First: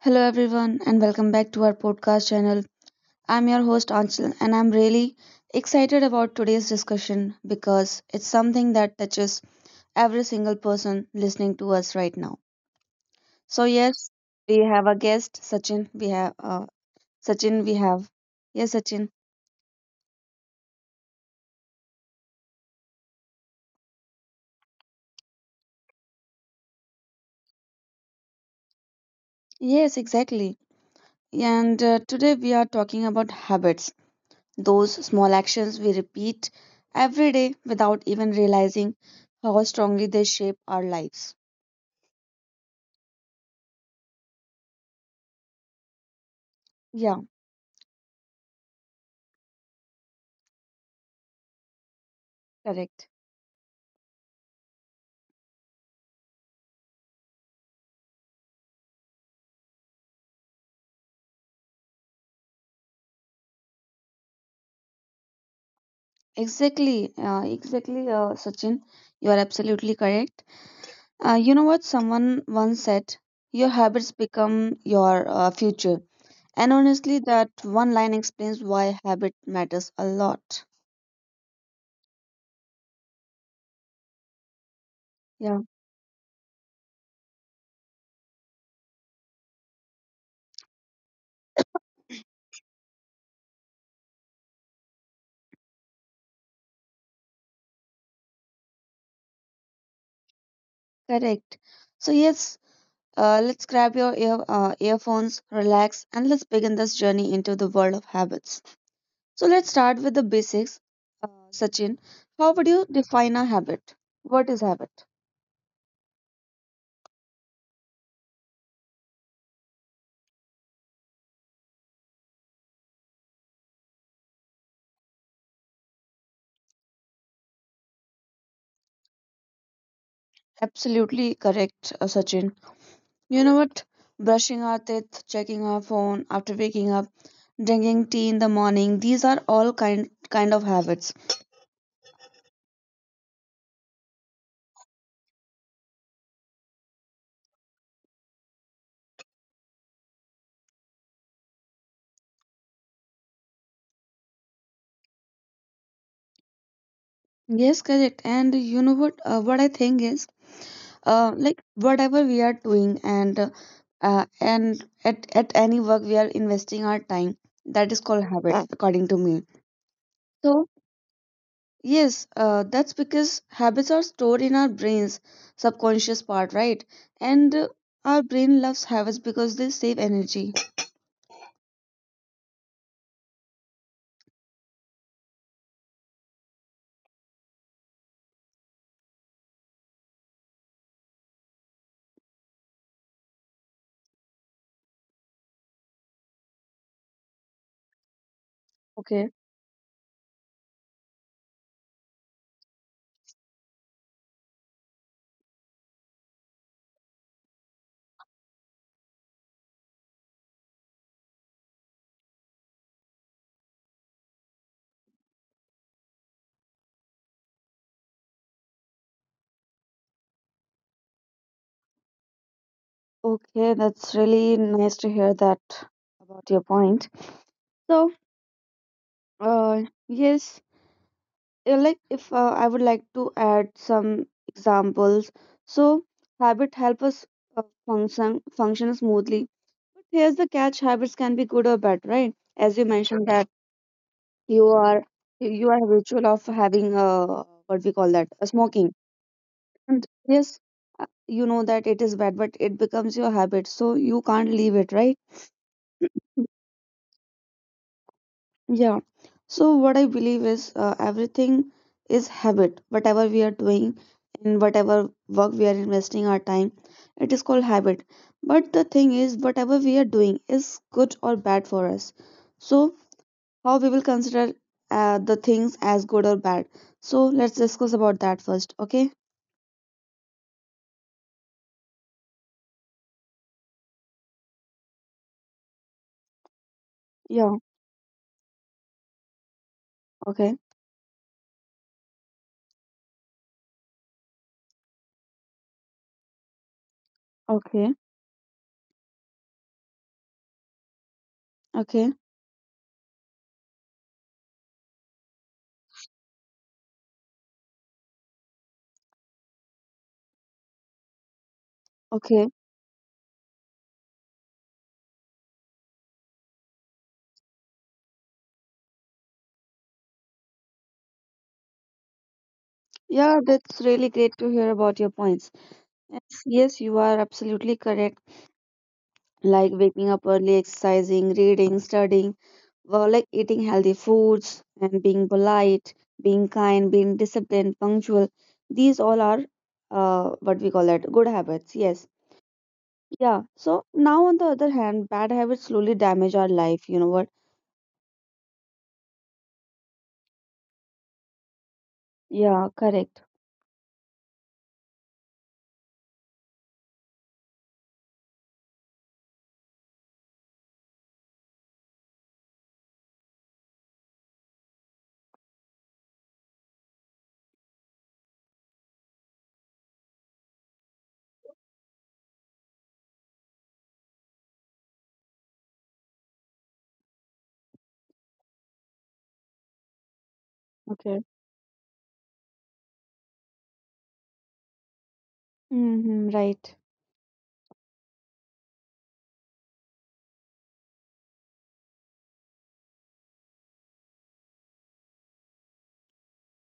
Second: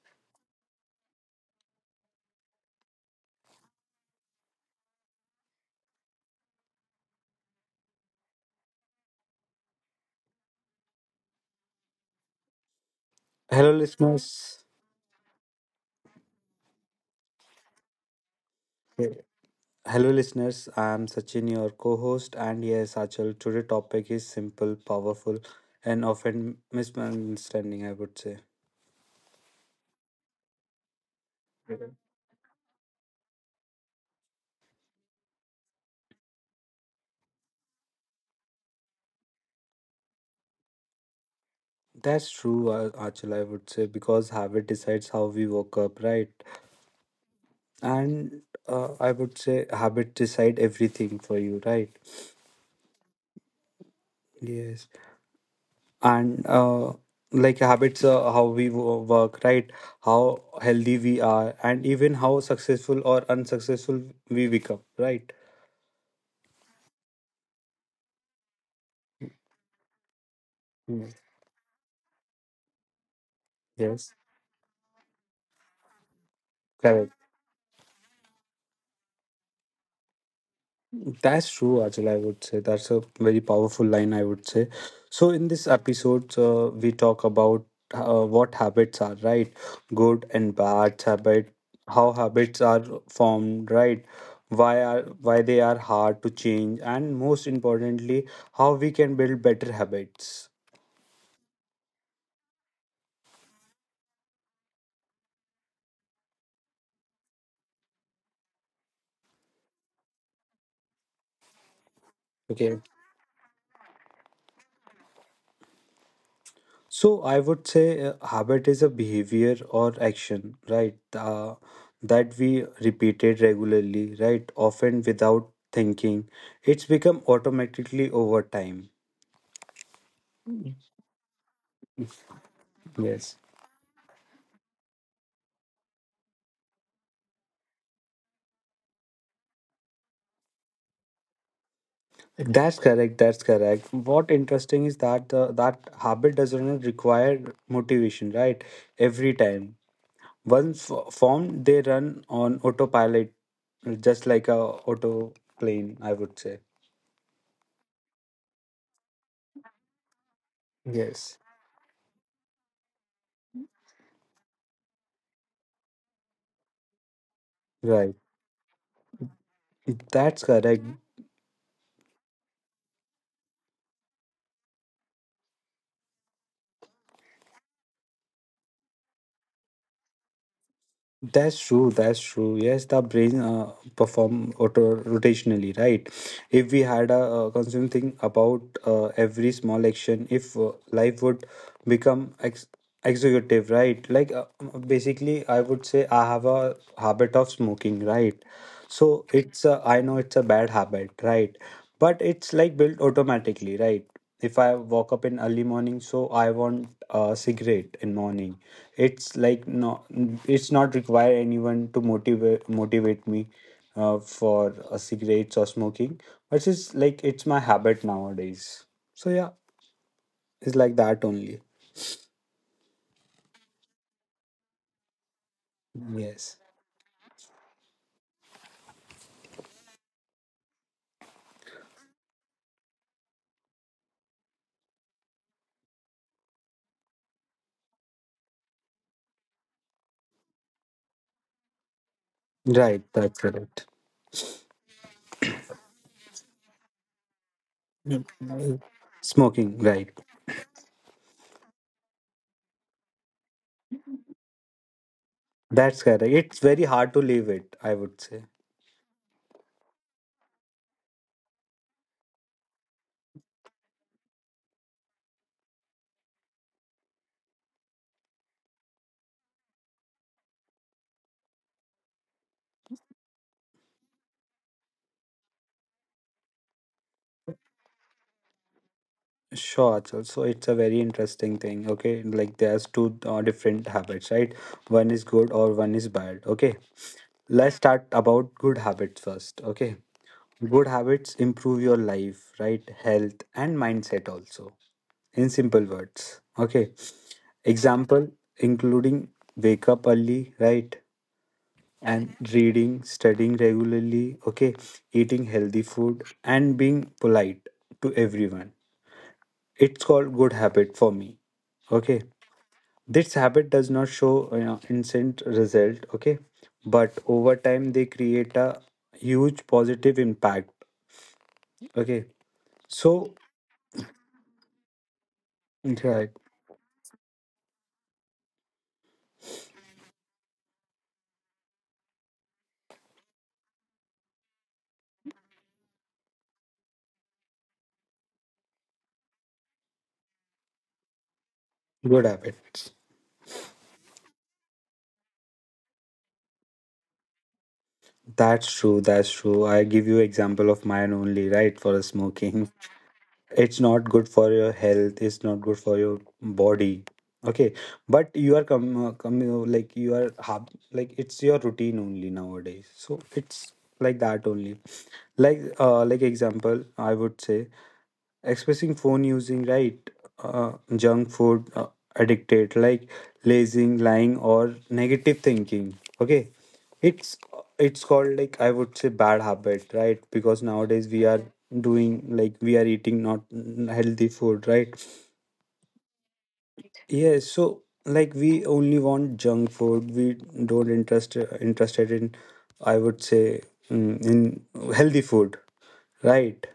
Hello, everyone, and welcome back to our podcast channel. I'm your host, Anchal, and I'm really excited about today's discussion because it's something that touches every single person listening to us right now. So, Hello, yes, we listeners. have a guest, Sachin. We have Sachin, we have. Yes, Sachin. Hey. Hello, listeners. I am Sachin, your co host, and yes, Achal, today topic is simple, powerful, and often misunderstanding, I would say. Yes, exactly. And Today we are talking about habits, those small actions we repeat every day without even realizing how strongly they shape our lives. That's true, Achal, I would say, because habit decides how we woke up, right? Yeah. And I would say habit decide everything for you, right? Correct. Yes. And like habits how we work, right? How healthy we are, and even how successful or unsuccessful we become, right? Exactly. Exactly, Sachin. You are absolutely correct. Mm, You know what someone once said? Your habits Yes, become your future. And correct. honestly, that one line explains why habit matters a lot. That's true, Ajal. I would say that's a very powerful line, I would say. So, in Yeah, this episode, we talk about what habits are, right? Good and bad habit, how habits are formed, right? Why are why they are hard to change, and most importantly, how we can build better habits. correct. So, yes, let's grab your earphones, relax, and let's begin this journey into the world of habits. So, let's start with the basics. Sachin, how would Okay. you define a habit? What is habit? So I would say habit is a behavior or action, right? That we repeated regularly, right? Often without thinking. It's become automatically over time. Absolutely correct, Sachin. Yes. You know what? Brushing our teeth, checking our phone after waking up, drinking tea in the morning, these are all kind of habits. That's correct. That's correct. What interesting is that that habit does not require motivation, right? Every time. Once formed, they run on autopilot, just like a auto plane, I would say. Yes, correct. And you know what? What I think is, Yes. like whatever we are doing and at any work we are investing our time. That is Right. called habit, according to me. That's So. correct. Yes, that's because habits are stored in our brain's subconscious part, right? And Our brain loves habits because they save energy. That's true. That's true. Yes, the brain perform auto rotationally, right? If we had a constant thing about every small action, if life would become ex executive, right? Like basically, I would say I have a habit of smoking, right? So Okay. it's a, I know it's a bad habit, right? But it's like built automatically, right? If I walk up in early morning, so I want a cigarette in morning. It's like no, it's not require anyone to motivate me for cigarettes or smoking, but it's like it's my habit nowadays, so yeah, it's like that only. Okay, that's really nice to hear that about Yes, your point. So, uh, yes, like if I would like to add some examples. So, habit help us function smoothly. Here's the catch: habits can be good or bad, right? As you right, mentioned, that's yeah, that correct. you are, you are habitual of having what we call Mm, that a mm. smoking, Smoking, and right? yes, you know that it is bad, but it becomes your habit, so you can't leave it, right? That's correct. It's very hard to leave it, I would say. Yeah. So what I believe is everything is habit. Whatever we are doing and whatever work we are investing our time, it is called habit. But the thing is, whatever we are doing is good or bad for us. So how we will consider the things as good or bad. So let's discuss about that first, okay? Sure, Achal. So it's a very interesting thing. Okay, like there's two different habits, right? One is good or one is bad. Okay, Yeah, let's start about good habits first. Okay, okay, good habits improve your life, right? Health and mindset also. In simple words, okay. okay, Example including wake up early, right? okay, And reading, studying regularly, okay, eating healthy food, and being polite to everyone. It's called good habit for me, okay. okay. This habit does not show, you know, instant result, okay, but over time they create a huge positive impact, okay. So Yeah, that's really great to hear about your points. right, Yes, yes, you are absolutely correct. Like waking up early, exercising, reading, studying, well, like eating healthy foods and being polite, being kind, being disciplined, punctual. These all are what we call that good habits. Yes. good habits. Yeah. So now, on the other hand, bad habits slowly damage our life. You know what? That's true, that's true. I give you example of mine only, right? For Yeah, smoking. correct. It's not good for your health, it's not good for your body, okay, but you are like you are like it's your routine only nowadays, so it's like that only. Like like example I would say expressing phone using, right? Junk food, addicted, like lazing, lying or negative thinking, okay. it's it's called, like I would say, bad habit, right? Because nowadays Okay. we are doing, like we are eating not healthy food, right? Mm-hmm, right. Yes, so like we only want junk food. We don't interested in, I would say, in healthy food, right?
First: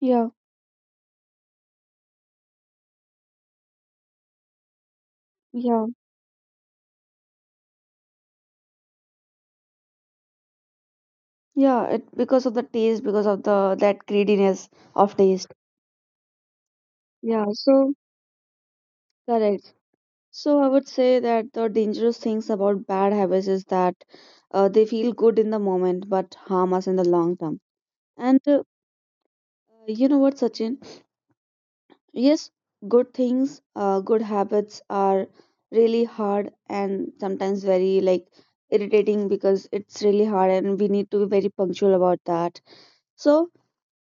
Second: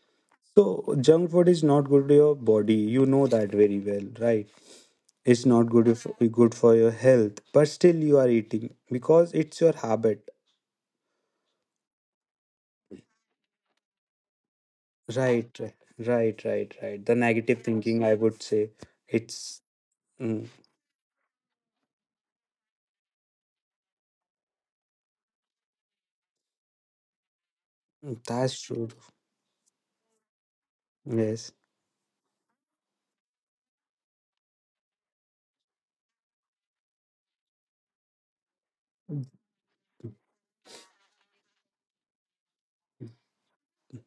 Yeah. So junk food is not good to your body. You know that very well, right? It's not Yeah. good if good for your health, but still you are eating because it's your habit, Yeah. It because of the taste, because of the that greediness of taste. right? Right. The Yeah. negative So thinking, I would say, it's correct. mm, So I would say that the dangerous things about bad habits is that they feel good in the moment but harm us in the long term. And that's true. you know what, Sachin? Yes, Yes, good things, good habits are really hard and sometimes very like irritating because it's really hard and we need to be very punctual about that. So,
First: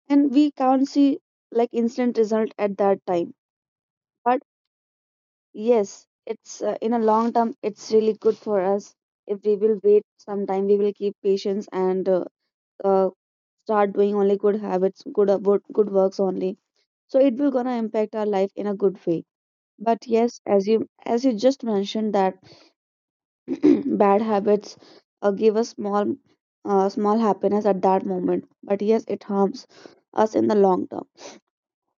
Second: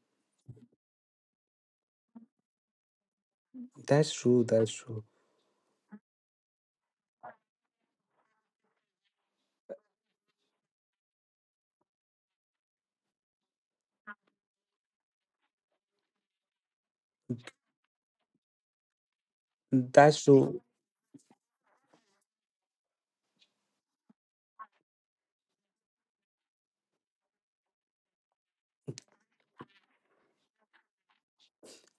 and we can't see like instant result at that time. that's But true. That's true. yes, it's in a long term, it's really good for us. If we will wait some time, we will keep patience and uh, start doing only good habits, good works only. So it will gonna impact our life in a good way. But That's yes, true. as you just mentioned that bad habits give us small happiness at that moment, but yes, it harms us in the long term.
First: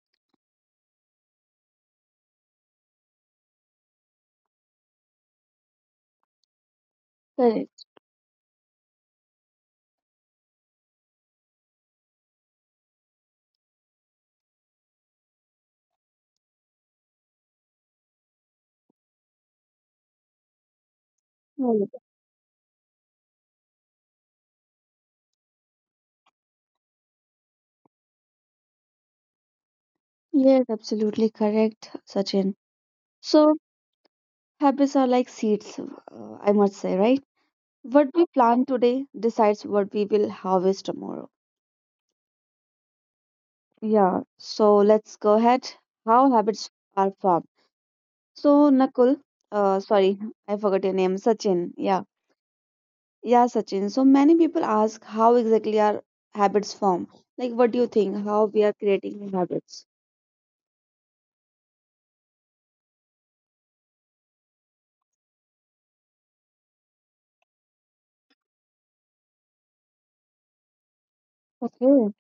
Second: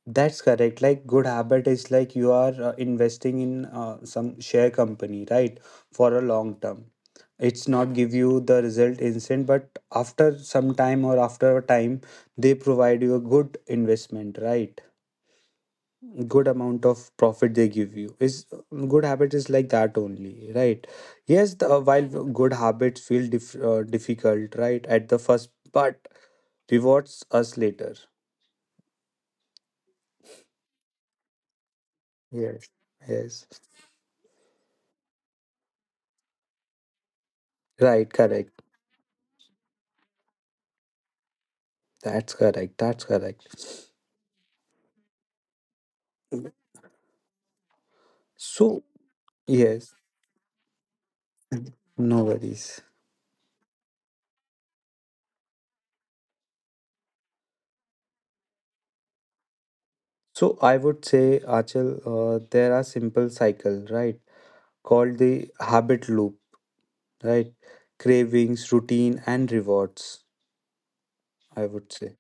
That's correct. Like good habit is like you are investing in some share company, right? For a long term. It's Correct. not give you the result instant, but after some time or after a time, they provide you a good investment, right? Good amount of profit they give you. Is good habit is like that only, right? Yes, the, Right. while good habits feel difficult, right, at the first, but rewards us later. Yes, absolutely correct, Sachin. Yes. Yes. So habits are like seeds, I must say, right? What Right. we Correct. plant today decides what we will harvest tomorrow. That's correct. That's correct. Yeah. So let's go ahead. How habits are formed. So So, Nakul, yes, sorry, I forgot your name, Sachin. Yeah. no worries. Yeah, Sachin. So many people ask how exactly our habits form. Like, what do you think? How we are creating new habits? So, I would say, Achal, there are simple cycle, right? Called the habit loop, right? Cravings, routine, and rewards, I would Okay. say.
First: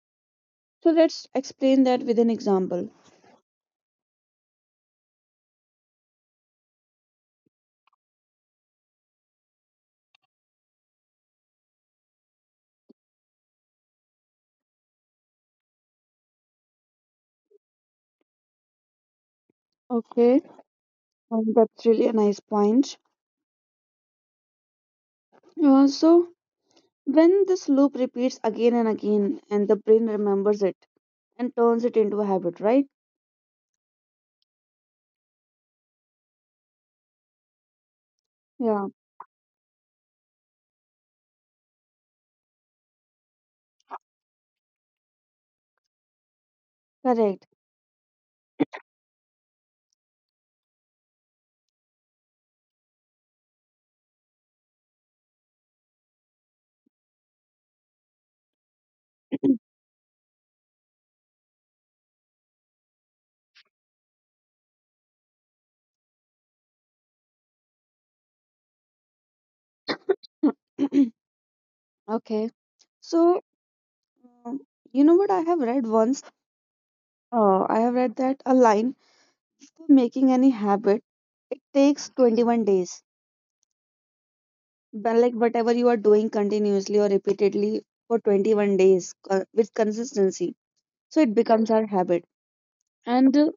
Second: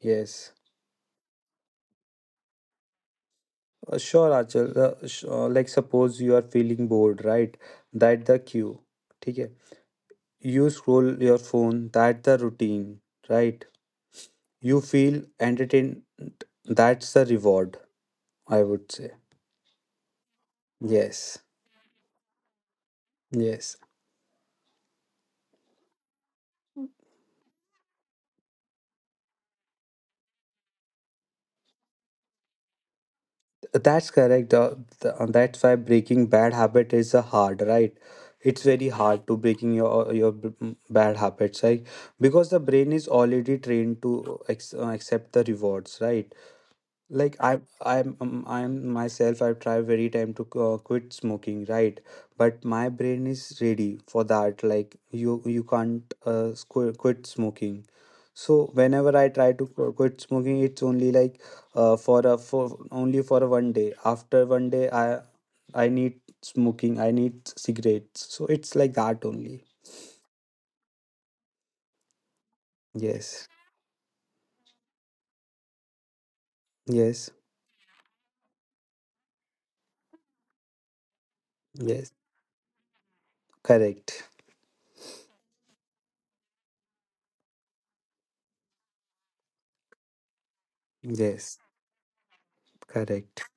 Yes. So let's explain that with an example. Sure, Achal. Like, suppose you are feeling bored, right? That the cue. Okay. You scroll your phone, that the routine, right? You feel entertained, that's the reward, I would say. Okay. Yes, That's really a nice point. yes, So when this loop repeats again and again, and the brain remembers it and turns it into a habit, right? That's correct. That's why breaking bad habit is a hard, right? It's very Yeah. hard to breaking your bad habits, right? Because the brain is already trained to accept the rewards, right? Like Correct. I'm myself. I've tried very time to quit smoking, right? But my brain is ready for that. Like you can't quit smoking, so whenever I try to quit smoking, it's only like for a for only for a one day. After one day, I need smoking, I need cigarettes, so it's like that only. okay. So Yes, um, you know what I have read once? yes, I have read that a line for making any habit, it takes yes, 21 days. correct. But like whatever you are doing continuously or repeatedly for 21 days with consistency, so it Yes, becomes our habit. And correct.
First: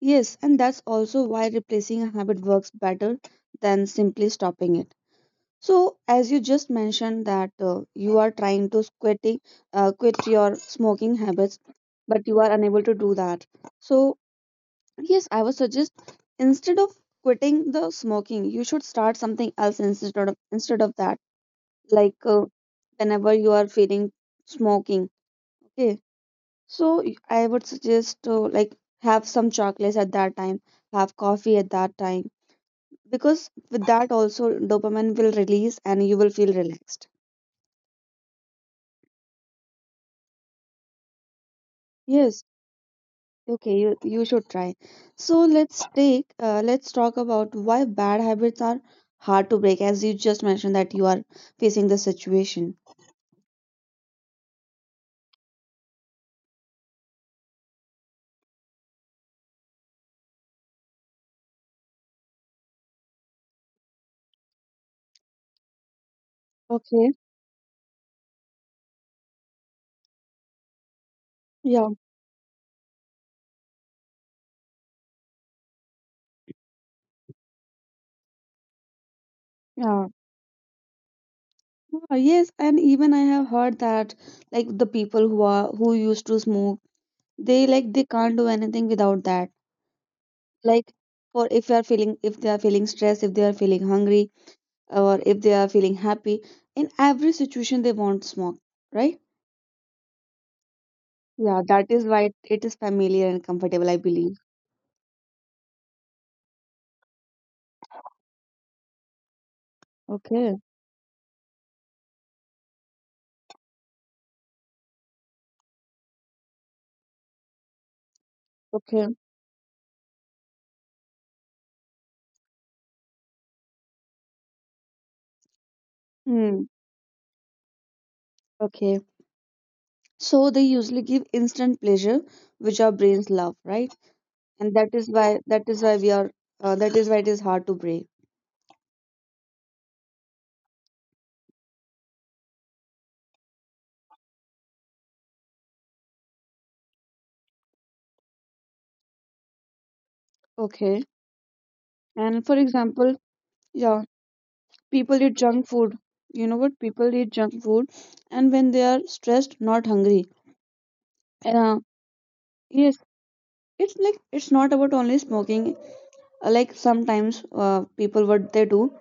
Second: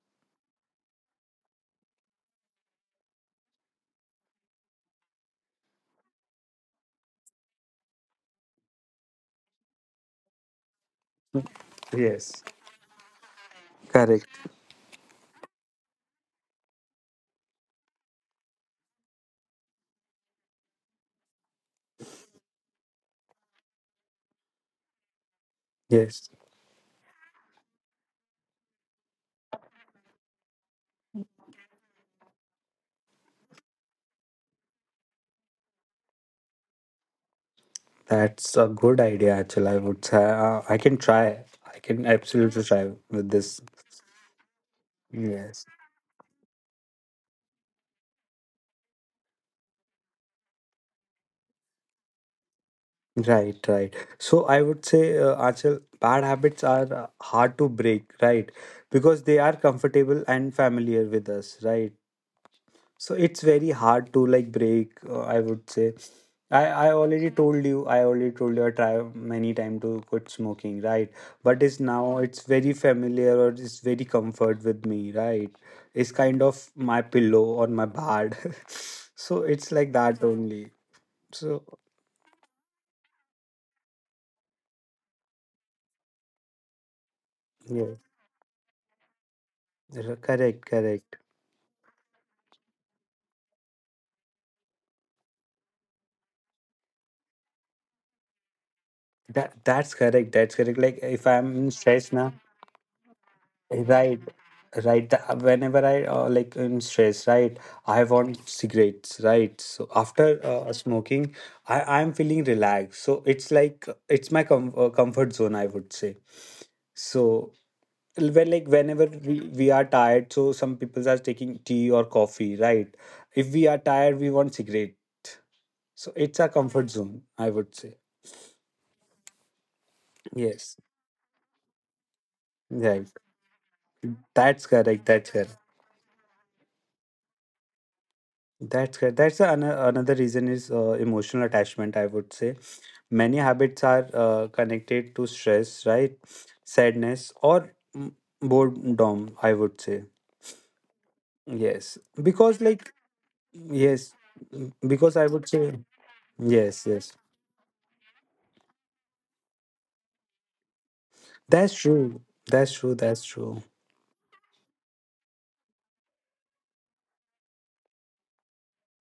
Yes, and that's also why replacing a habit works better than simply stopping it. So as you just mentioned that you are trying to quitting, quit your smoking habits, but you Yes, are unable to do that. So correct. yes, I would suggest instead of quitting the smoking, you should start something else instead of that. Like whenever you are feeling smoking, okay. Yes. So I would suggest to like have some chocolates at that time, have coffee at that time, because with that also dopamine will release and you will feel relaxed. That's a good idea, actually. I would say I can try. I can Yes. absolutely try with this. Okay, you should try. So Yes. Let's talk about why bad habits are hard to break, as you just mentioned that you are facing the situation. Right, right. So I would say, Achal, bad habits are hard to break, right? Because they are comfortable and familiar with us, right? So it's very hard to like break, I would say. I Okay. already told you, I already told you, I try many time to quit smoking, right? But it's Yeah. now it's very familiar or it's very comfort with me, right? It's kind of my pillow or my bed. So it's like Yeah. that only. So Ah, yes, and even I have heard that like the people who used to smoke, they like yeah, they can't do anything without that. Correct, Like correct. for if you are feeling if they are feeling stressed, if they are feeling hungry, or if they are feeling happy, in every situation they want smoke, right? That's correct. That's correct. Like if I'm Yeah, in that is stress why now, it is familiar and comfortable, I right, believe. right. Whenever I like in stress, right, I want cigarettes, right. So after Okay, smoking, I'm feeling relaxed. So it's like it's my comfort zone, I would say. So when like okay. whenever we are tired, so some people are taking tea or coffee, right? If we are tired, we want cigarette. So it's a Hmm. comfort zone, I would say. Okay. So they Yes, usually give instant pleasure, which our right. brains love, right? That's And correct. That's correct. that is why we are that is why it is hard to break. That's correct. That's another reason is emotional attachment, I would say. Many habits are connected to stress, right? Sadness or boredom, I would say. Okay. Yes. And for Because, like, example, yeah, yes, because people I eat would junk say, food. You know what? yes, yes. People eat junk food, and when they are stressed, not hungry. And, That's true. That's true. yes, That's true. it's like it's not about only smoking. Like sometimes people what they do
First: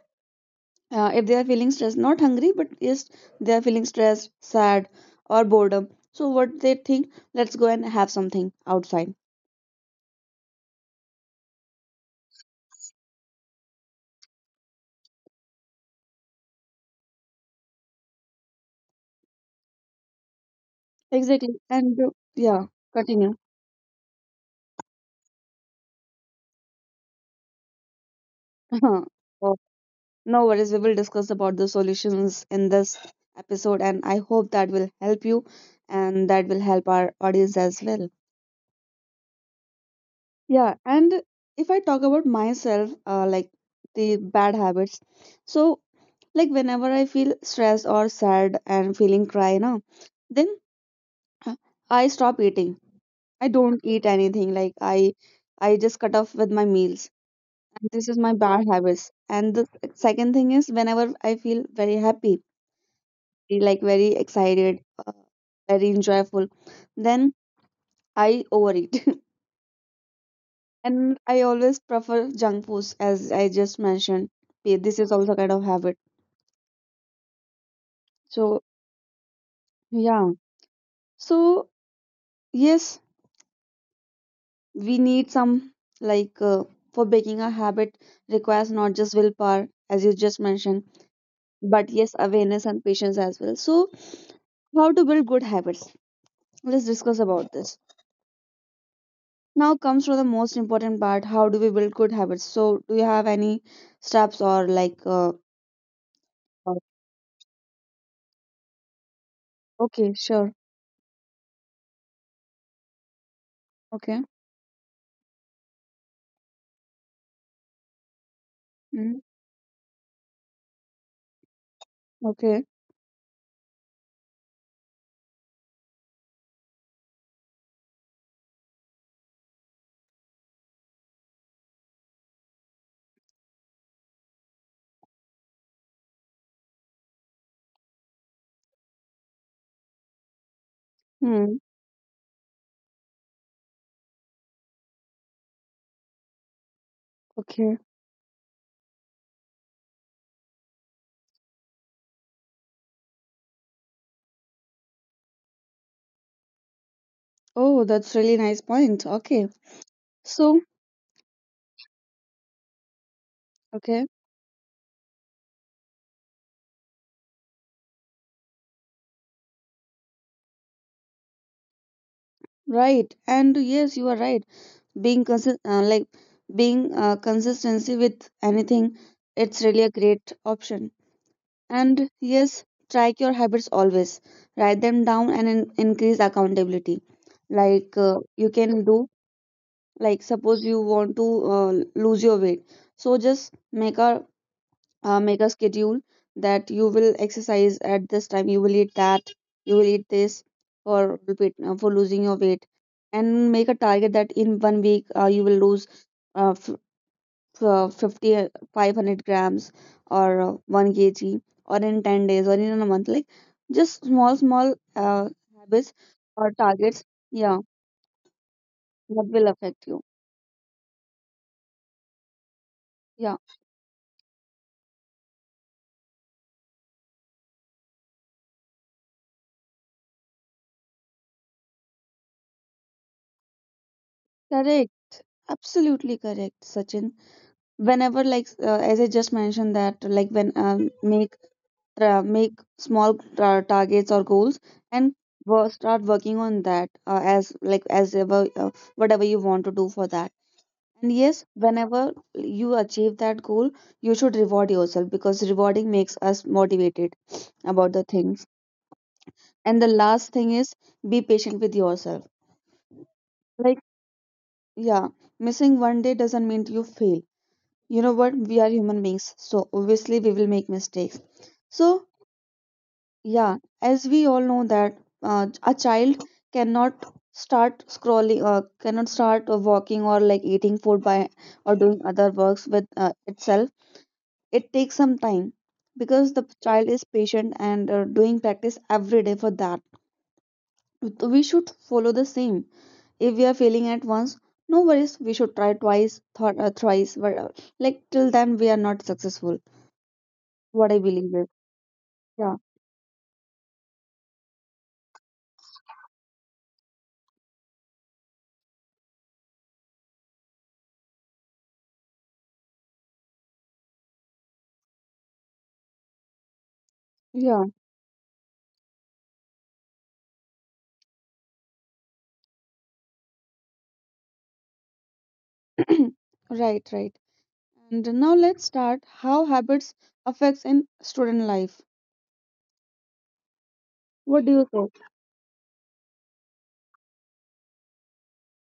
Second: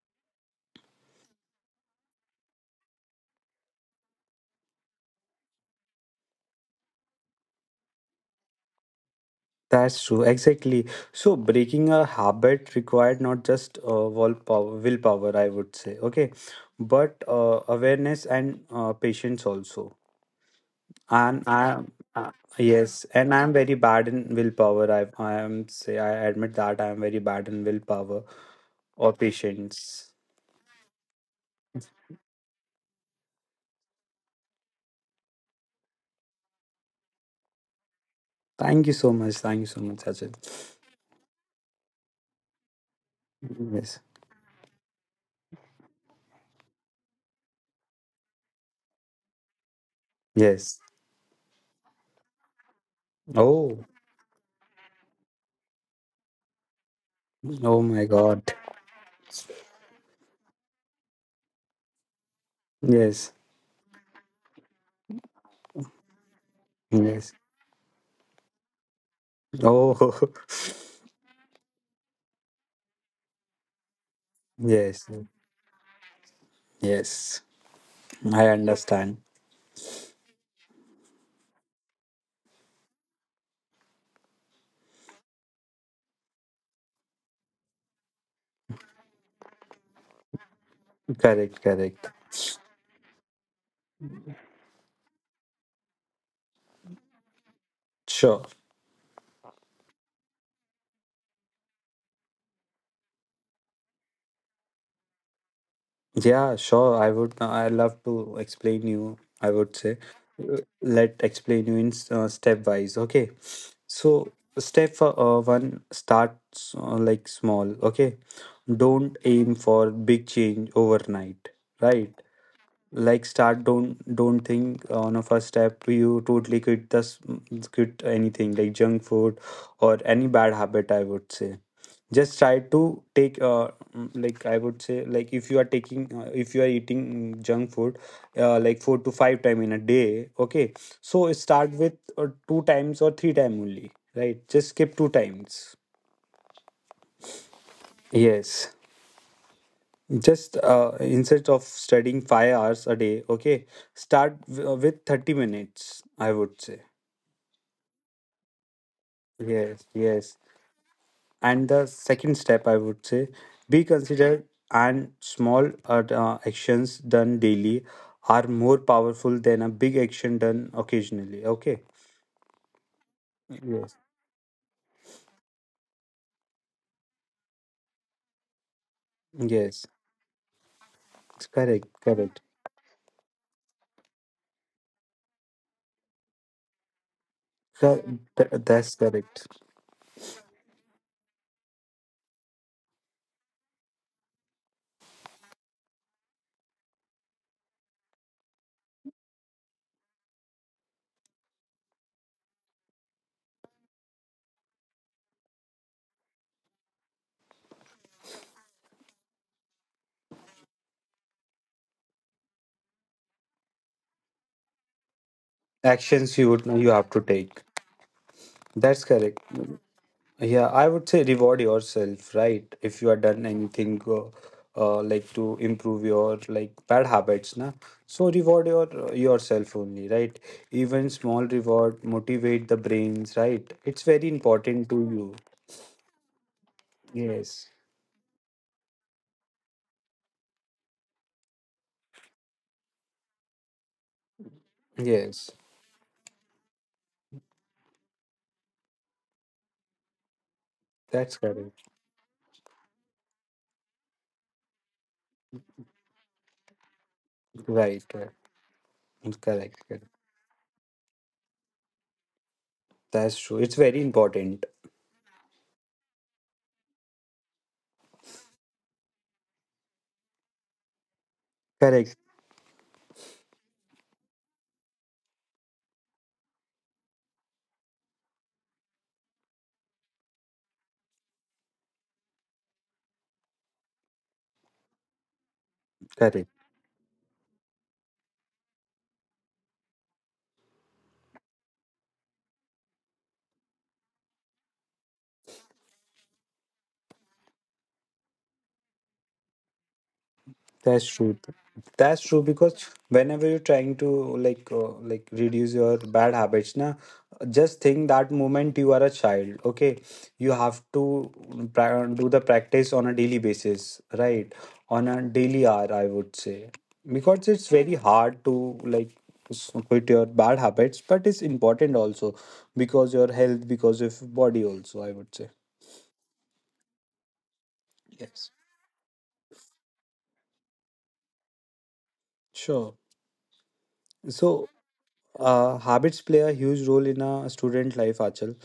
if they are feeling stressed, not hungry, but yes, they are feeling stressed, sad, or boredom, so what they think, let's go and have something outside. That's true. Exactly. So, breaking a habit required not just willpower, I would say, okay, but awareness and patience also. And Exactly. I, And uh, yeah, yes, continue. and I'm very bad in willpower. I am say I admit that I am very bad in willpower or Oh, patience. no worries, we will discuss about the solutions in this episode, and I hope that will help you and that will help our audience as well. Thank you so much. Thank you so much, Sachin. Yeah. And if I talk about myself, like Yes. the bad habits, so like whenever I feel stressed or sad and feeling cry now, then Yes. uh, I stop eating. I Oh. don't eat anything. I just cut off with my meals. Oh And my this is my God. bad habits. And the second thing is whenever I feel very happy, Yes. like very excited, uh, very enjoyable, Yes. then I overeat. Oh. And I always prefer junk foods as I just mentioned. Yeah, this Yes. is also kind of habit. Yes. I So understand. yeah. So yes, we need some like for breaking a habit requires not just willpower as you just mentioned, Correct. but Correct. yes, awareness and patience as well. So how to build good habits, let's discuss about this. Sure. Now comes to the most important part, how do we build good habits. So do you have any steps or like Yeah, uh, sure. I would. I love to explain you. I would say, okay, sure. Let explain you in stepwise. Okay. So Okay. step for, one starts like small. Okay. Don't Mm. aim for big change overnight. Right. Okay. Like start, don't think on a first step you totally quit this, quit anything, like junk food or any bad habit, I would say. Just try to take like I would say, like if you are taking if you are eating junk food like four to five time in a day, okay, so Hmm. start with two times or three time only, right? Just skip two times. Okay. Yes, just instead of studying 5 hours a day, okay, start with 30 minutes, I would say. Oh, that's really nice point. Okay. Yes, yes. So, And the second step, I would say, be okay. considered, and small actions done daily are more powerful than a big action done occasionally, okay. Right. And yes, Yes, you are right. Like being consistency with anything. It's really yes, a great option. it's correct, And correct. yes, track your habits always. Write them down and increase accountability. Like, Cor- you can that's do, correct, like suppose you want to lose your weight. So just make a schedule that you will exercise at this time, you will eat that, you will eat this for for losing your weight. And make a target that in one week, you will lose uh, f- uh, 50 uh, 500 grams or 1 kg, or in 10 days or in a month, like just small small habits actions or you would you targets, have to yeah, take. That's that correct. will affect you. Yeah, I would say reward yourself, right? If you are Yeah. done anything like to improve your like bad habits, na. So reward your yourself only, right? Even small reward motivate the brains, right? It's very important to Correct. you. Absolutely correct, Sachin. Yes. Whenever, like as I just mentioned that, like, when make small targets or goals, and Yes. Start working on that, as like as ever, whatever you want to do for that. And That's yes, correct. whenever you achieve that goal, you should reward yourself because rewarding makes us motivated about Right. the right. things. And Correct. the Correct. last thing is, be patient with yourself. That's true. It's Like, very important. yeah, missing one day doesn't mean you fail. You know what, we are human beings, so obviously we will make mistakes. So Correct. yeah, as we all know that, a child cannot start scrolling cannot start walking, or like eating food by, or doing other works with itself. It takes some time because the Correct. child is patient and doing practice every day for that. So we should follow the same. If we are failing at once, no worries, we should try twice, thought thrice, but like, till then we are not successful, what I That's believe true. is. That's true Yeah, because whenever you're trying to like reduce your bad habits, na, just think that moment you are a child. Okay, you have to do the practice on a daily basis, right? On a daily hour, I would say, because yeah. it's very hard to like quit your bad habits, but it's important also because your health, because of body also, I would say. Right, right. And now Yes. let's start how habits affects in student life. Sure. What do you So say? uh, habits play a huge role in a student life, Achal.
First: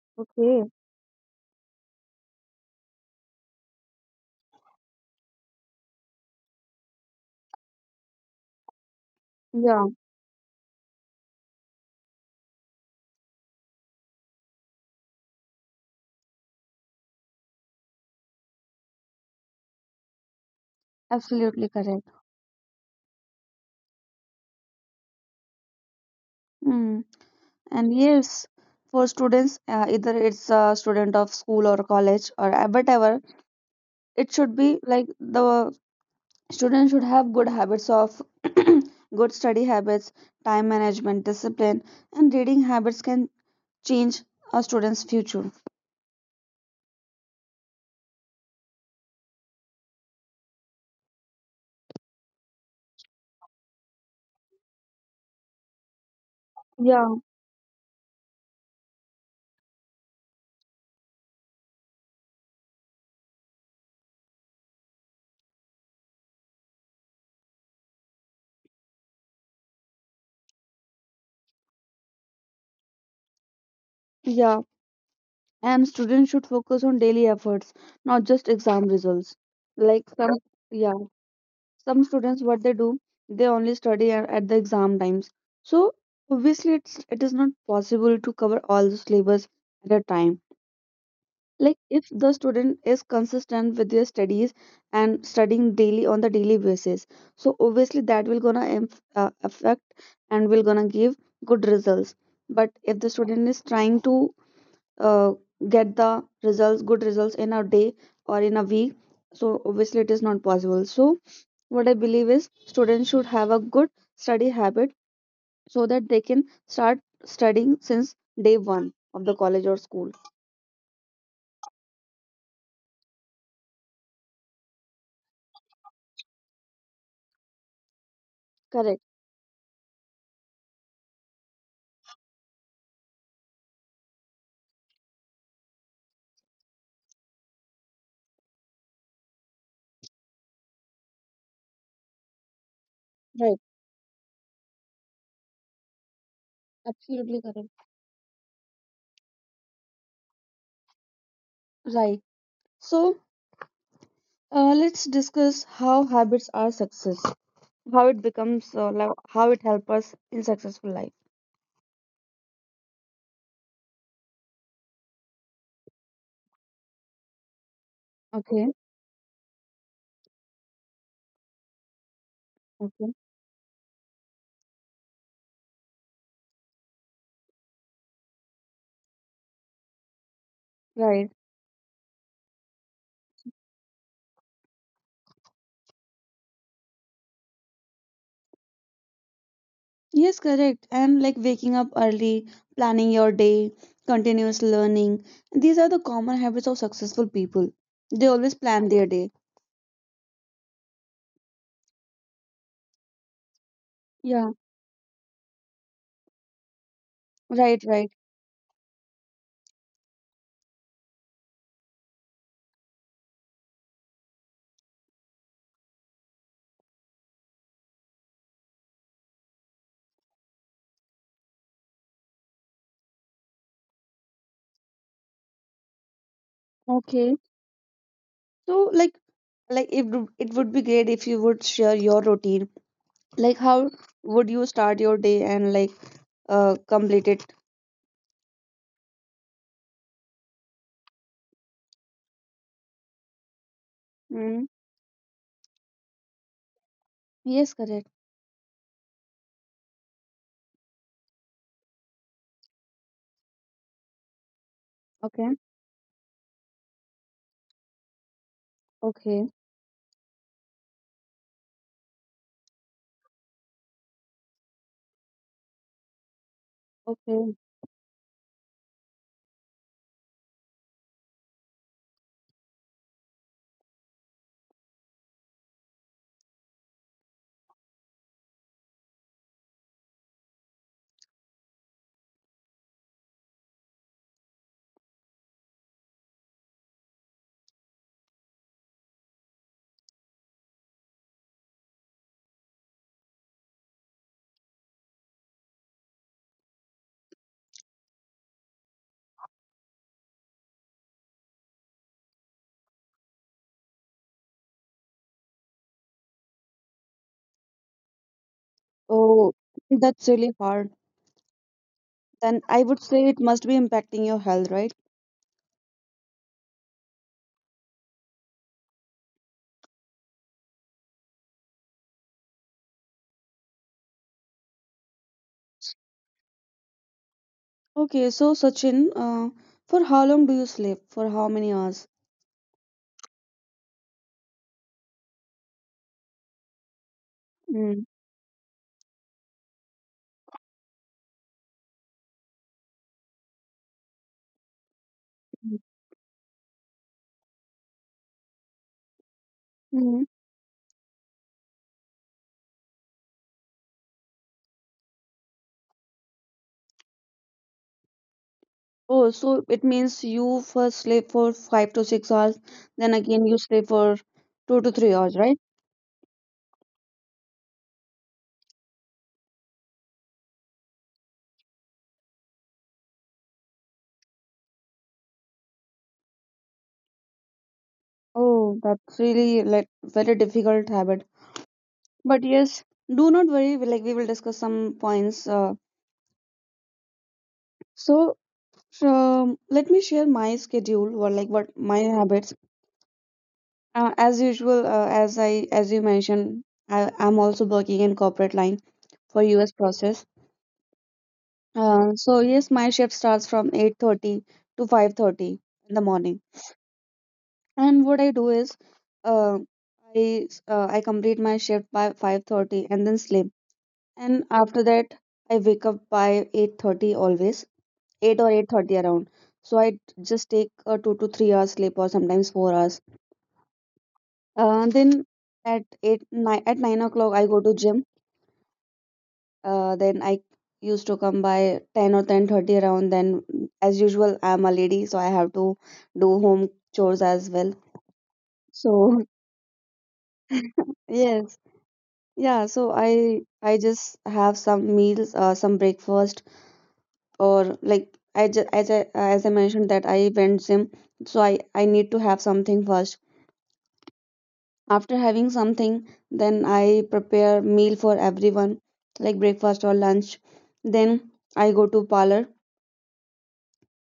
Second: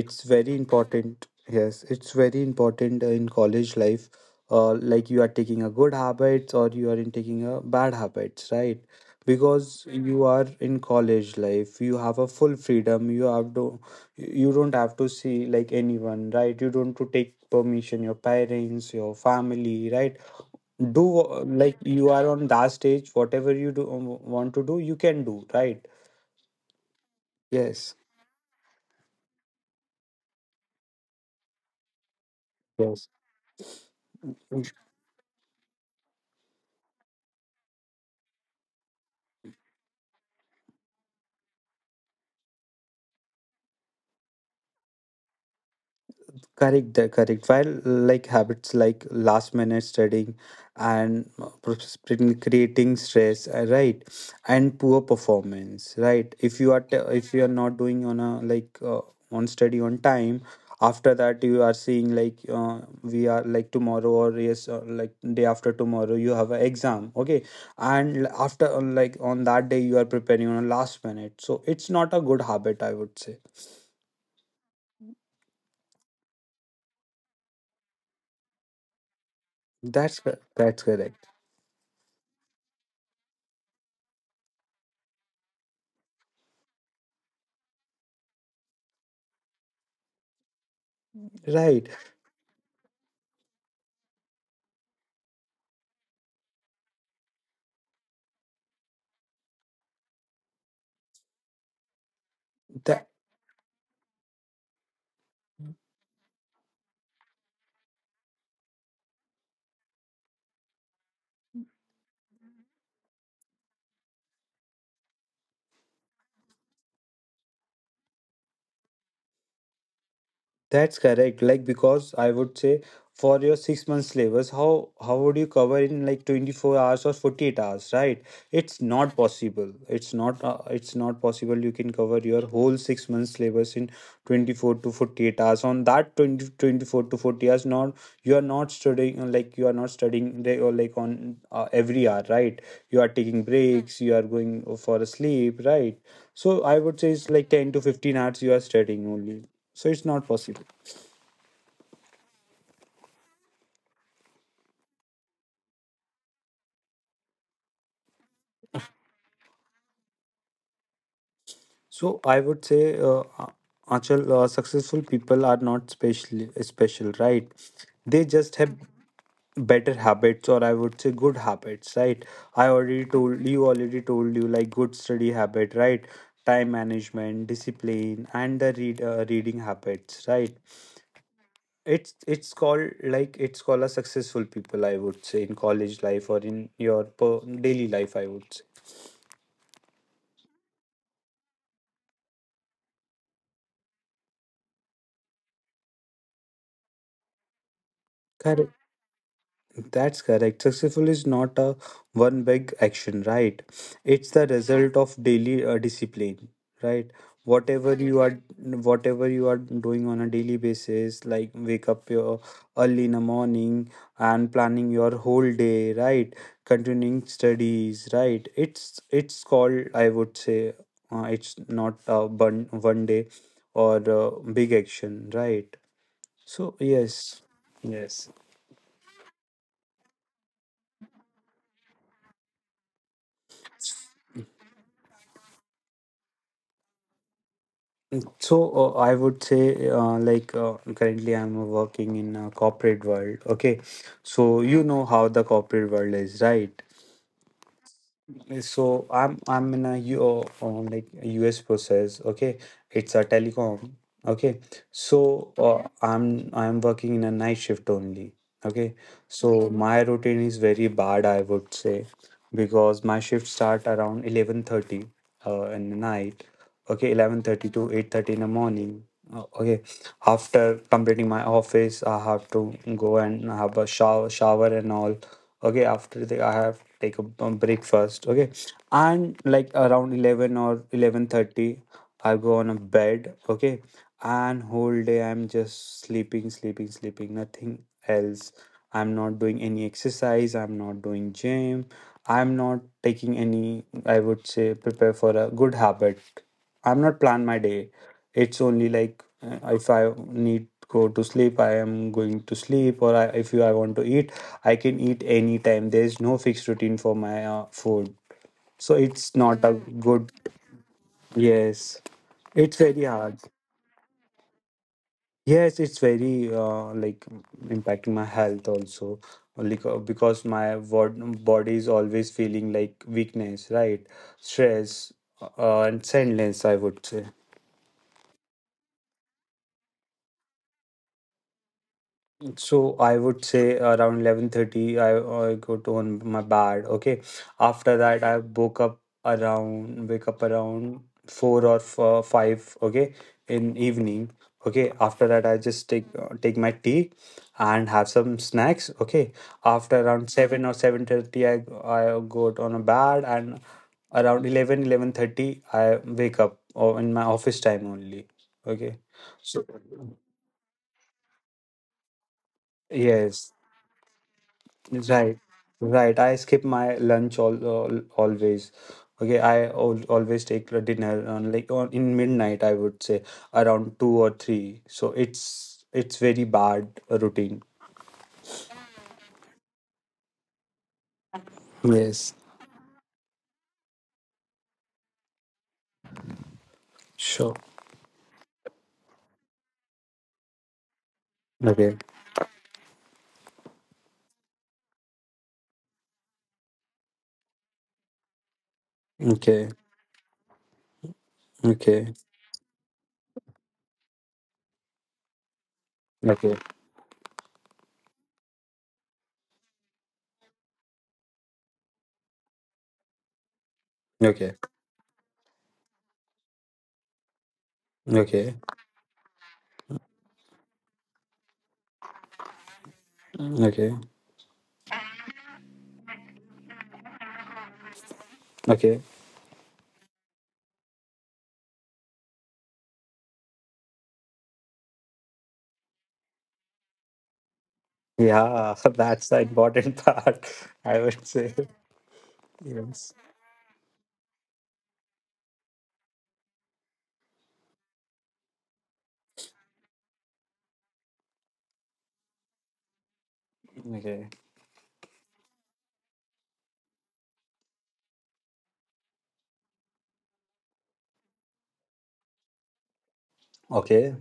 It's very Okay, important. Yes, it's very important in college life. Like, you are taking a good habits or you are in taking a bad habits, right? yeah, Because you are in college life, you have a full freedom. You have to, you don't have to see like anyone, right? You don't to take permission your parents, your family, right? Do absolutely like correct. you are on that stage, whatever you do want to do, you can do, right? Mm. And Yes, yes, for students, either it's a student of school or college, or yes. whatever, it should Mm. be like the student should have good habits of good study habits, time management, discipline, and reading habits can change a student's future. Correct, correct. While like habits like last minute studying and creating stress, right? And poor performance, right? If you are t Yeah, if you are not doing on a like on study on time, after that you are seeing like we are like tomorrow or yes, like day after tomorrow you have an exam, okay? And l- after like on that day you are preparing on a last minute. So it's not a good habit, I would say. yeah. And students should focus on daily efforts, not just exam results, like some, That's yeah, correct. some students, what they do, they only at the exam times. So obviously it is not possible to cover all the syllabus at a time. Like Right. if the student is consistent with their studies and studying daily on the daily basis, so obviously that will gonna affect and will gonna give good results. But if That the student is trying to uh, get the results, good results, in a day or in a week, so obviously it is not possible. So what I believe is, students should have a good study habit so that they can start studying since day one of the college or school. that's correct. Like, because I would say, for your 6 months syllabus, how would you cover in like 24 hours or 48 hours, right? It's Correct. not possible. It's not possible you can cover your whole 6 months syllabus in 24 to 48 hours. On that 20 24 to 40 hours, not, you are not studying like you are not studying day or like on every hour, right? You are taking Right. breaks, you are going for a sleep, right? So I would say it's Absolutely like correct. 10 to 15 hours you are studying only. So it's not possible. Right. So let's discuss how habits are success, how it becomes like, how it help us in successful life. So I would say, Achal, successful people are not special, right? They just Okay. have better habits, or I would say good habits, right? I already Okay. told you, already told you, like good study habit, right? Time management, discipline, and the reading habits, right? Right. It's called like it's called a successful people, I would say, in college life or in your daily life, I would say. Yes, correct. And like waking up early, planning your day, continuous learning. These are the common habits of successful people. They always Correct. plan their day. That's correct. Successful is not a one big action, right? It's the Yeah, result of daily discipline, right? right, Whatever right. you are, whatever you are doing on a daily basis, like wake up your early in the morning and planning your whole day, right? Continuing studies, right? It's called, I would say, it's not a one day or big action, right? So Okay. yes, yes. So, like, it would be great if you would share your routine. Like how would you start your day and, like, complete it? So I would say, like currently, I'm working in a corporate world. Okay, so Mm. you know how the corporate world is, right? Yes, correct. So I'm in a U like a US process. Okay, it's a telecom. Okay, so Okay. I'm working in a night shift only. Okay, Okay. so okay, my routine is very bad, I would say, because my shift start around 11:30 in the night. Okay, eleven Okay. thirty to 8:30 in the morning. Uh, okay, after completing my office, I have to go and have a shower and all. Okay, after the, I have take a break first. Okay, and like around 11 or 11:30 I go on a bed. Okay, and whole day I'm just sleeping, nothing else. I'm not doing any exercise, I'm not doing gym, I'm not taking any, I would say, prepare for a good habit. I'm not plan my day. It's only like if I need go to sleep, I am going to sleep, or if you I want to eat, I can eat anytime. There's no fixed routine for my food. So it's Oh, not a mm that's good. really hard. Yes, Then it's I would very say hard. it must be impacting your health, right? Yes, it's very impacting my health also, like because body is always feeling like weakness, right? Stress and sadness, I would say. Okay, so Sachin, for how long do you sleep? For how many hours? So I would say around 11:30 I go to on my bed. Okay. After Mm, that I woke up around wake up around 4 or 5, okay, in evening. Okay. After that I mm, just take my tea and have some snacks, okay. After mm. around 7 or 7:30 I go to on a bed and around eleven thirty, I wake up or in my office time only. Okay. Oh, So so it means you first sleep for 5 to 6 hours, then again yes. you sleep for two to three Right, hours, right? right. I skip my lunch all, always. Okay, I al always take a dinner on like on in midnight, I would say, around two or three. So it's very bad routine. Oh, that's really like very difficult habit. Yes, But yes, do not worry. Like we will discuss some points. Sure. so Let me share my schedule, or like what Okay, my habits. As usual, as you mentioned, I am also working in corporate line, for okay, US process. okay, So yes, my shift starts from 8:30 to 5:30 in the morning. okay, And what I do is, uh, I complete my shift by 5:30 and then sleep. And okay, after that, I wake up by 8:30 always, 8 or okay, 8:30 around. So I just take a 2 to 3 hours sleep, or sometimes 4 hours. okay, Then at eight nine at 9 o'clock I go to gym. okay. Then I used to come by 10 or 10:30 around. Then as usual, I'm a lady, so I have to do home chores as well. Yeah, So that's the important part. I would say yes. Yeah, so yes. I just have some meals, some breakfast. Or like I just, as I mentioned that I went gym. So I need to have something first. Okay, After having something, then I prepare meal for everyone, like breakfast or lunch. Then I go to parlor. okay.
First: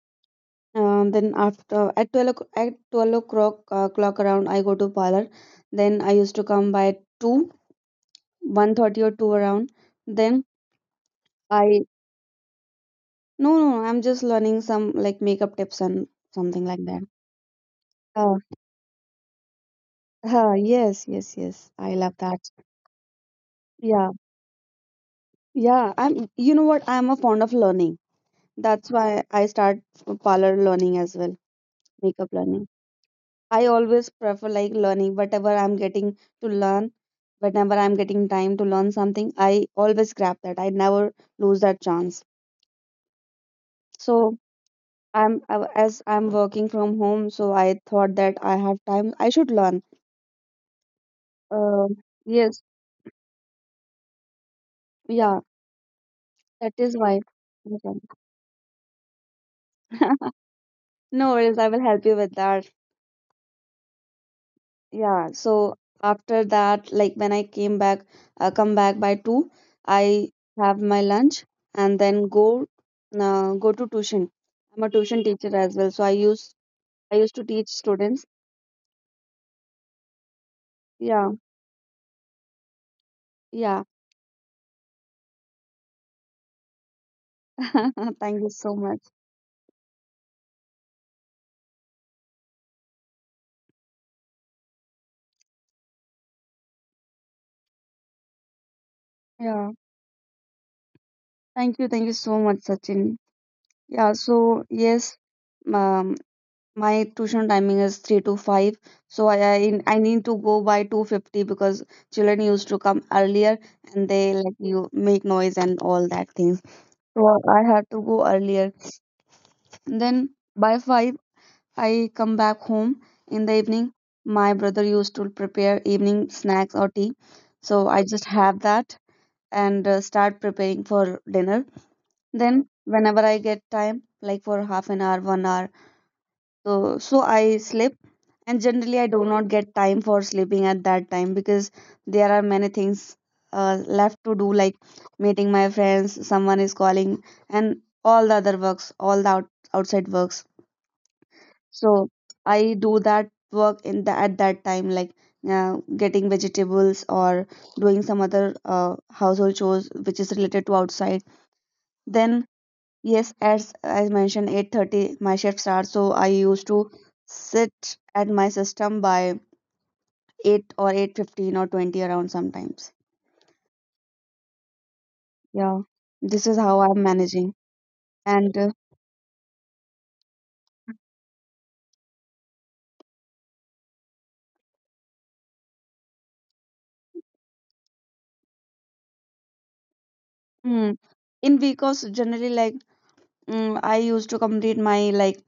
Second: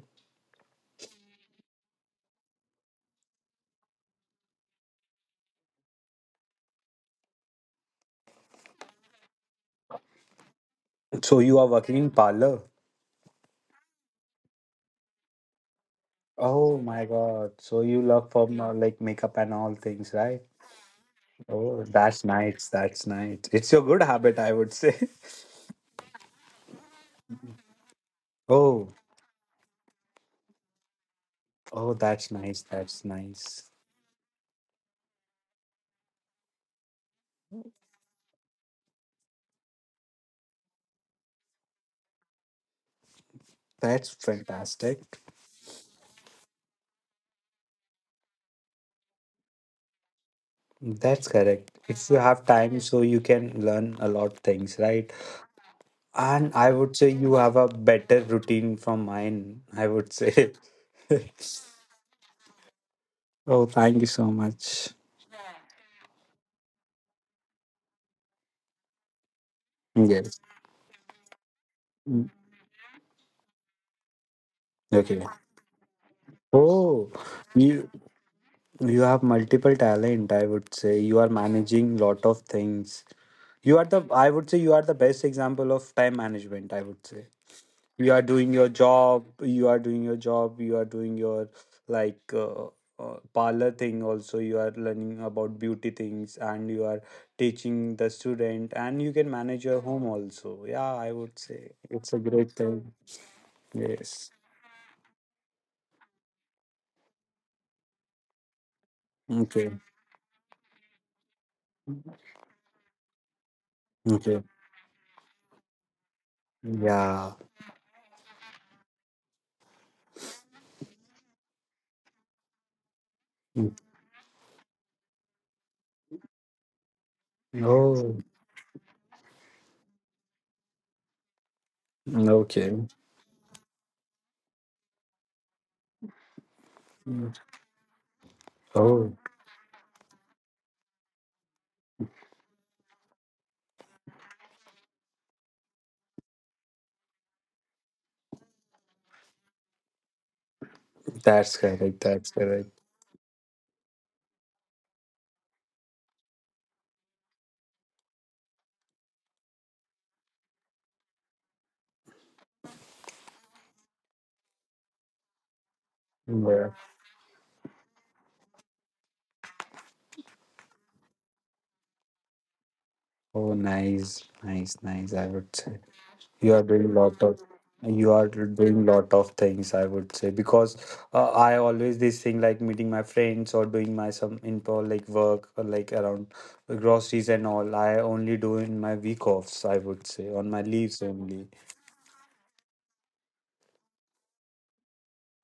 Then after at 12 o'clock, at 12 o'clock, clock around I go to parlor. Then I used to come by 2, 1:30 or 2 around. Then So you are I... working in parlor. No, no, no, I'm just learning some like makeup tips and something Oh like that. my God. So you love Oh, from like makeup and all things, right? huh, yes, yes, yes. Oh, I love that's that. nice. That's nice. It's your good Yeah, habit, I would say. yeah. I'm, you know what? I'm a fond of learning. That's Oh, why I start parlor learning as well, oh, makeup that's nice. learning. That's I nice. always prefer like learning whatever I'm getting to learn. Whenever I'm getting time to learn something, I always grab that. I never lose that chance. That's So fantastic. As I'm working from home, so I thought that I have time. I should learn. That's correct. Uh, If you have yes, time, so you can learn a lot things, right? yeah, And that I is would say why. you have a Okay. better routine from mine, I would say. No worries, I will help you with that. Oh, thank you so much. Yeah, so after that, like when come back by two, I Yes. have my lunch and then Mm. Go to tuition. I'm a Okay. tuition teacher as well, so Oh, I used to teach you students. You have multiple talent, I would say. You are Yeah, managing lot of things. You yeah. are the, I would say you are the best example of time management, I would say. You are Thank you doing your so much. job, you are doing your job, you are doing your like parlor thing also. You are learning about beauty things and you are teaching the student and you can manage Yeah, your home also. Yeah, I would say thank you it's a so great much, thing. Sachin. Yeah, Yes. so yes, um, my tuition timing is 3 to 5, so Okay. I need to go by 2:50 because children used to come earlier, and they Okay. like you make noise and all that things. So Yeah. I had to go earlier. And then by 5 I come back home in the Mm. evening. My brother used to prepare evening snacks or tea. So I just Oh, have that and start preparing for dinner. Then okay. whenever I get time, like for half an hour, 1 hour, so Mm. I sleep, and generally I Oh, do not get time for sleeping at that time because there are many things left to do, like meeting my friends, someone is calling, and all the other works, all the outside works. that's correct. So That's I correct. do that work in the at that time, like getting vegetables or doing some other household chores which is related to outside. Then yes, as I mentioned, 8:30 my shift starts, so I used Yeah. to sit at my system by 8 or 8:15 or 20 around sometimes. Oh, nice, nice, nice. I would Yeah, say this you is are how doing I'm lot of managing. you are And doing lot of things, I would say, because I always this thing like meeting my friends or doing my some info like work or like around groceries and all. I only do in my week offs, I would say, on my mm, leaves only. in because generally like, I used to complete my like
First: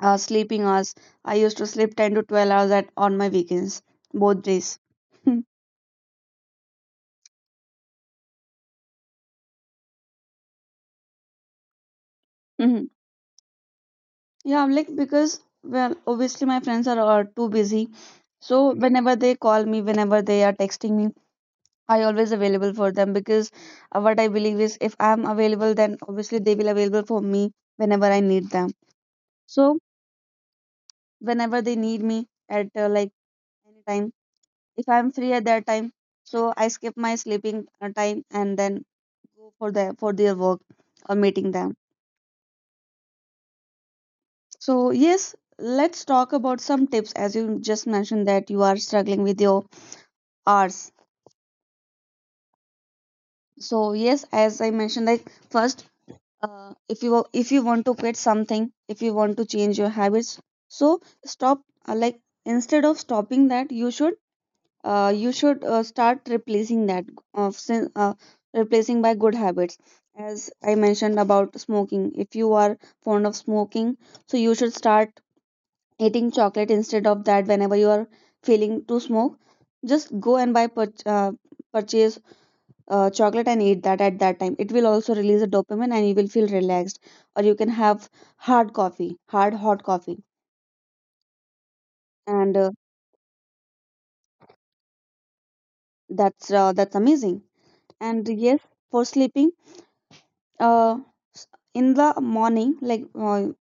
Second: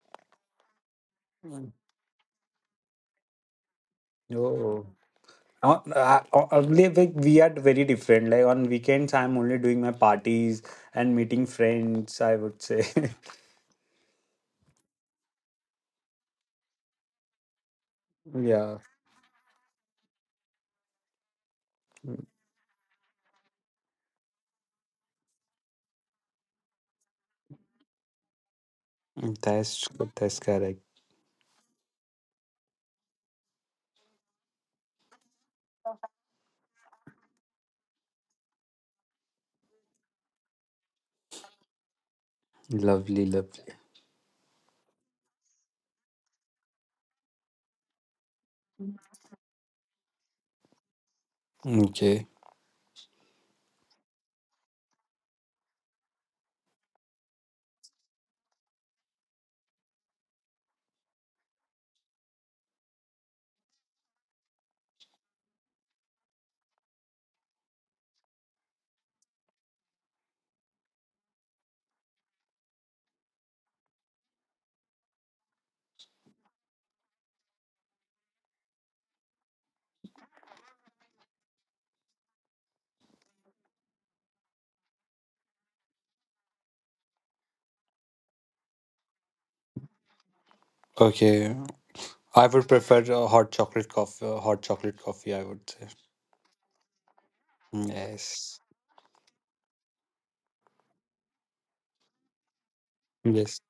sleeping hours. I used to Mm. sleep 10 to 12 hours at on my weekends, both days. Oh. Earlier we are very different. Like on weekends, I'm only doing my parties and meeting friends, I would say, Mhm. Yeah, like, because, well, obviously my friends are too busy. So yeah. whenever they call me, whenever they are texting me, I always available for them, because what I believe is, if I'm available, then obviously they will available for me whenever I need them. So That's that's correct. whenever they need me at like any time, if I'm free at that time, so I skip my sleeping time and then go for their work, or meeting them. Lovely, lovely. So yes, let's talk about some tips, as you just mentioned that you are struggling with your hours. Okay, So yes, as I mentioned, like first, if you if you want to quit something, if you want to change your habits, so stop. Like, instead of stopping that, you should, start replacing that, uh, sin- uh, replacing by good habits. As I mentioned about smoking, if you are fond of smoking, so you should start eating chocolate instead of that. Whenever you are feeling to smoke, just go and purchase chocolate and eat that. At that time it will also release a dopamine and you will feel relaxed. Or you can have hard coffee, hard hot coffee. okay. I And would prefer a hot chocolate coffee. Hot chocolate coffee, I would say. That's amazing. Mm, And yes. yes, for sleeping, uh, s- in the morning, like, Yes.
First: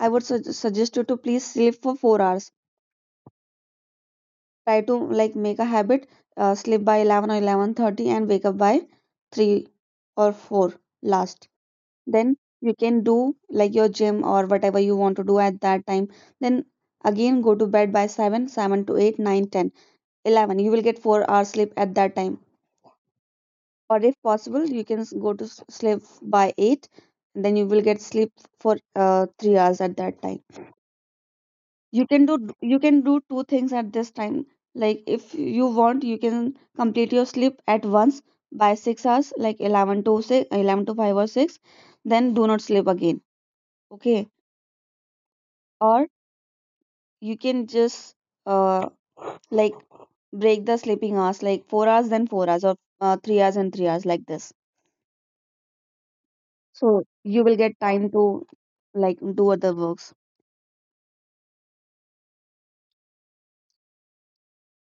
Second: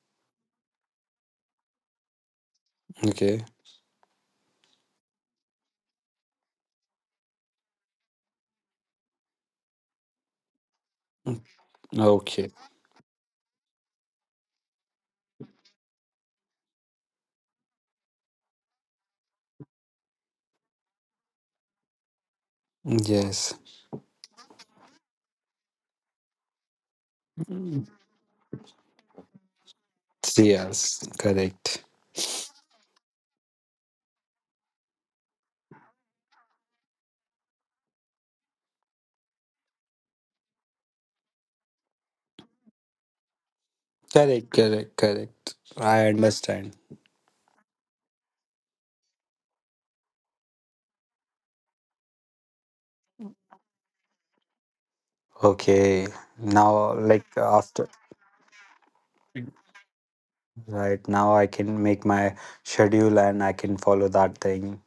I would suggest you to please sleep for 4 hours. Okay. Try to, like, make a habit, sleep by 11 or 11:30 and wake up by 3 or 4 Mm, last. Then okay. you can do like your gym or whatever you want to do at that time. Then again, go to bed by 7 7 to 8, nine, ten, 11. You will get 4 hours sleep at that time. Yes. Or if possible you can sleep by 8 and then you will Mm, get sleep for 3 hours at that time. yes. Correct. you can do you can do two things at this time, like if you want, you can complete your sleep at once by 6 hours, like 11 to 6, 11 to 5 or 6, then do not sleep again. Okay. Correct. Correct. Correct. Or I understand. you can just uh, like break the sleeping hours, like 4 hours then 4 hours, or 3 hours and 3 hours, like this, Okay. Now, so like you will get after. time to like do other works. Right now, I can make my schedule and I can follow that thing.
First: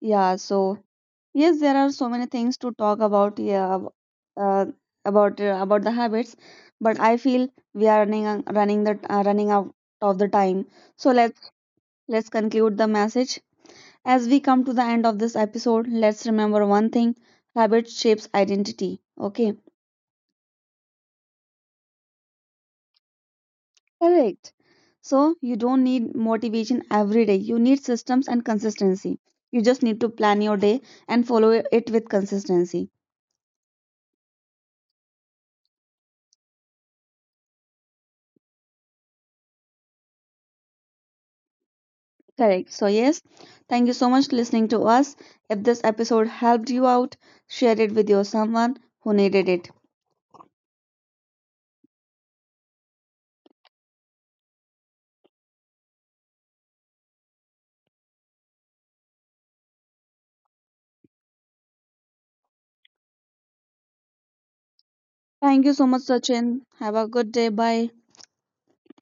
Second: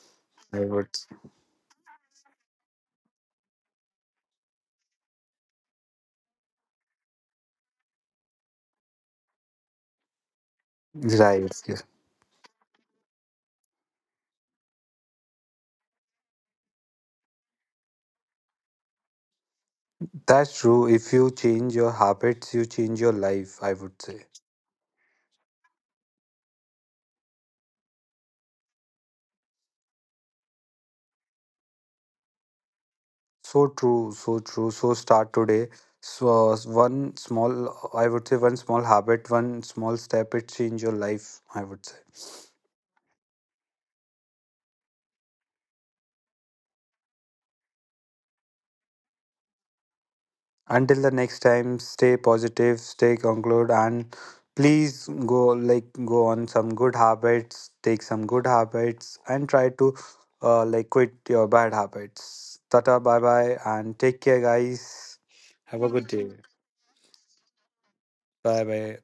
Yeah, so I would. yes, there are so many things to talk about, yeah, uh, about the habits. But I feel we are running out of the time. So Right. Yes. let's conclude the message. As we come to the end of this episode, let's remember one thing: habit shapes identity. Okay. That's true. If you change your habits, you change your life, I would say. Correct. So you don't need motivation every day. You need systems and consistency. You just need to plan your day and follow it with consistency. So true. So true. So start today. So one small, I would say, one small habit, one small step, it change your life, I would say. Correct. So yes, thank you so much listening to us. If this episode helped you out, share it with your someone who needed it. Until the next time, stay positive, stay conclude, and please go like go on some good habits, take some good habits, and try to like quit your bad habits. Tata, bye bye, and take care, guys. Thank you Have so a much, good day. Sachin. Have a good day. Bye. Bye bye.